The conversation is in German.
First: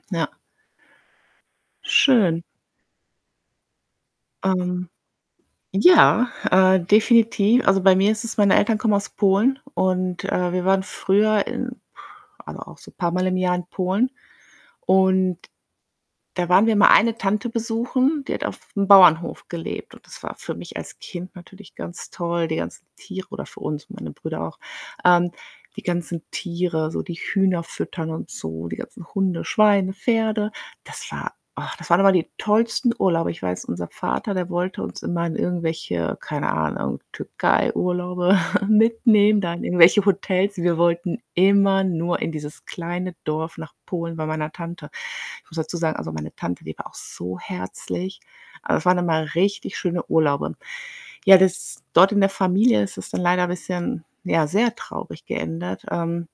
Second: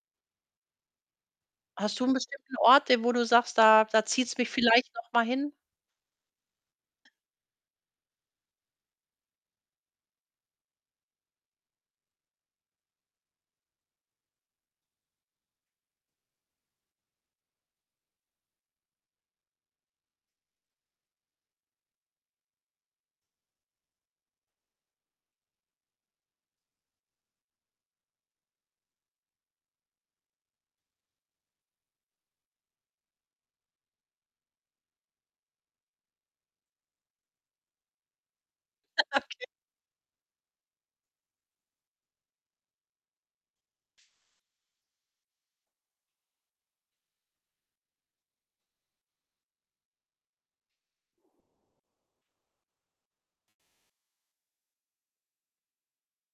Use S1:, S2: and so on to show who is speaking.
S1: Ja.
S2: Hast du 'n
S1: Schön.
S2: bestimmten Ort, äh, wo du sagst: „Da da zieht's mich
S1: Ähm,
S2: vielleicht noch mal hin?“
S1: ja, äh, definiti also, bei mir ist es meine Eltern kommen aus Polen und, äh, wir waren früher in also, auch so paarmal im Jahr in Polen und da waren wir mal eine Tante besuchen, die hat auf'm Bauernhof gelebt und das war für mich als Kind natürlich ganz toll, die ganzen Tiere oder für uns, meine Brüder auch. Ähm, die ganzen Tiere, so die Hühner füttern und so, die ganzen Hunde, Schweine, Pferde. Das war ach, das waren immer die tollsten Urlaube. Ich weiß, unser Vater, der wollte uns immer in irgendwelche, keine Ahnung, Türkeiurlaube mitnehmen,
S2: Okay.
S1: da in irgendwelche Hotels. Wir wollten immer nur in dieses kleine Dorf nach Polen bei meiner Tante. Ich muss dazu sagen, also meine Tante, die war auch so herzlich. Aber es waren immer richtig schöne Urlaube. Ja, das dort in der Familie ist das dann leider bisschen, ja, sehr traurig geendet, ähm